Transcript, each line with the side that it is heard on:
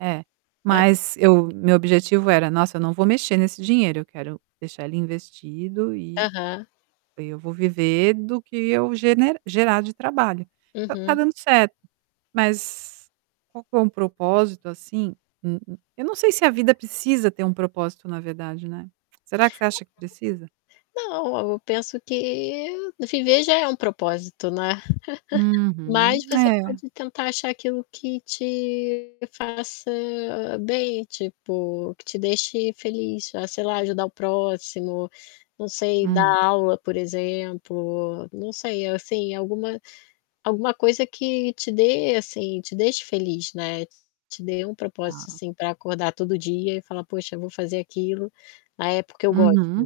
right: É,
left: Hã.
right: mas eu meu objetivo era: "Nossa, eu não vou mexer nesse dinheiro, eu quero deixar ele investido e
left: Aham.
right: aí eu vou viver do que eu gene gerar de trabalho". Então tá
left: Uhum.
right: dando certo, mas qual que é um propósito, assim? Hum, eu não sei se a vida precisa ter um propósito na verdade, né. Será que você acha que precisa?
left: Não, eu eu eu eu penso que no viver já é um propósito, né. Mas,
right: Uhum.
left: você
right: É.
left: pode tentar achar aquilo que te faça bem, tipo, que te deixe feliz, fa sei lá, ajudar o próximo, não sei, dar
right: Hum.
left: aula por exemplo, não sei, assim, alguma alguma coisa que te dê assim, te deixe feliz, né, te dê um propósito,
right: Tá.
left: assim, para acordar todo dia e falar: "Poxa vou fazer aquilo, ah, é porque eu gosto".
right: Uhum.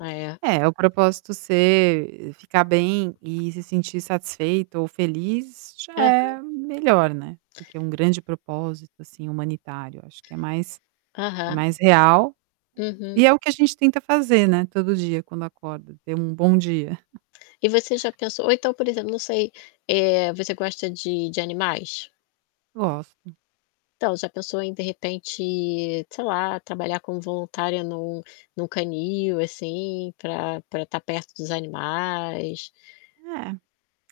left: Ah, é
right: É, o propósito ser ficar bem e se sentir satisfeita ou feliz já
left: Aham.
right: é melhor, né, do que um grande propósito, assim, humanitário, acho que é mais é
left: Aham.
right: mais real,
left: Uhum.
right: e é o que a gente tenta fazer né, todo dia quando acorda, ter um bom dia.
left: E você já pensou ou então, por exemplo, não sei, eh, você gosta de de animais?
right: Gosto.
left: Então, você já pensou em de repente, sei lá, trabalhar como voluntária num num canil, assim, pra pra estar perto dos animais?
right: É,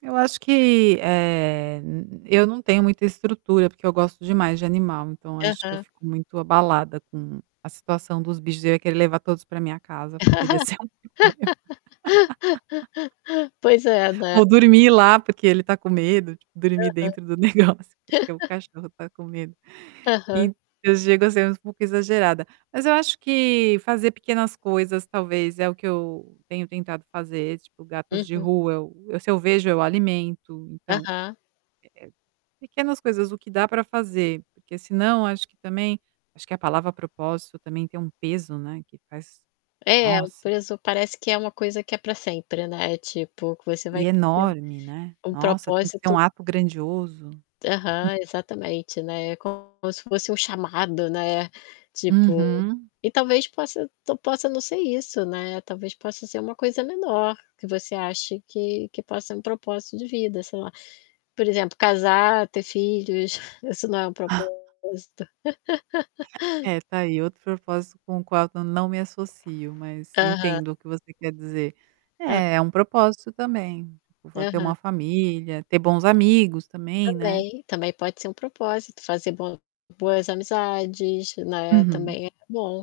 right: eu acho que, eh, eu não tenho muita estrutura, porque eu gosto demais de animal então eu acho que eu
left: Aham.
right: fico muito abalada com a situação dos bichos, eu ia querer levar todos para minha casa, poderia ser um problema.
left: Pois é, né.
right: Ou dormir lá porque ele tá com medo, tipo, dormir
left: Aham.
right: dentro do negócio, porque o cachorro tá com medo.
left: Aham.
right: Então eu chego a ser um pouco exagerada, mas eu acho que fazer pequenas coisas, talvez, é o que eu tenho tentado fazer, tipo, gatos de
left: Uhum.
right: rua, eu se eu vejo eu alimento, então eh,
left: Aham.
right: eh, pequenas coisas, o que dá para fazer, porque senão, acho que também acho que a palavra "propósito" também tem um peso, né, que faz
left: É, o
right: nossa.
left: peso parece que é uma coisa que é para sempre né, tipo, que você
right: E
left: vai [unintelligible] ter
right: enorme, né.
left: um
right: Nossa, tem que ser um
left: propósito
right: ato grandioso.
left: Aham, exatamente, né, é como se fosse um chamado né, tipo,
right: Uhum.
left: e talvez possa to possa não ser isso né, talvez possa ser uma coisa menor, que você ache que que possa ser um propósito de vida, sei lá. Por exemplo casar, ter filhos, isso não é um propósito.
right: É, tá aí, outro propósito com o qual eu não me associo, mas
left: Aham.
right: entendo o que você quer dizer.
left: Hã.
right: É, é um propósito também, [unintelligible] ter
left: Aham.
right: uma família, ter bons amigos também, né.
left: Também, também pode ser um propósito, fazer bom boas amizades, né,
right: Uhum.
left: também é bom.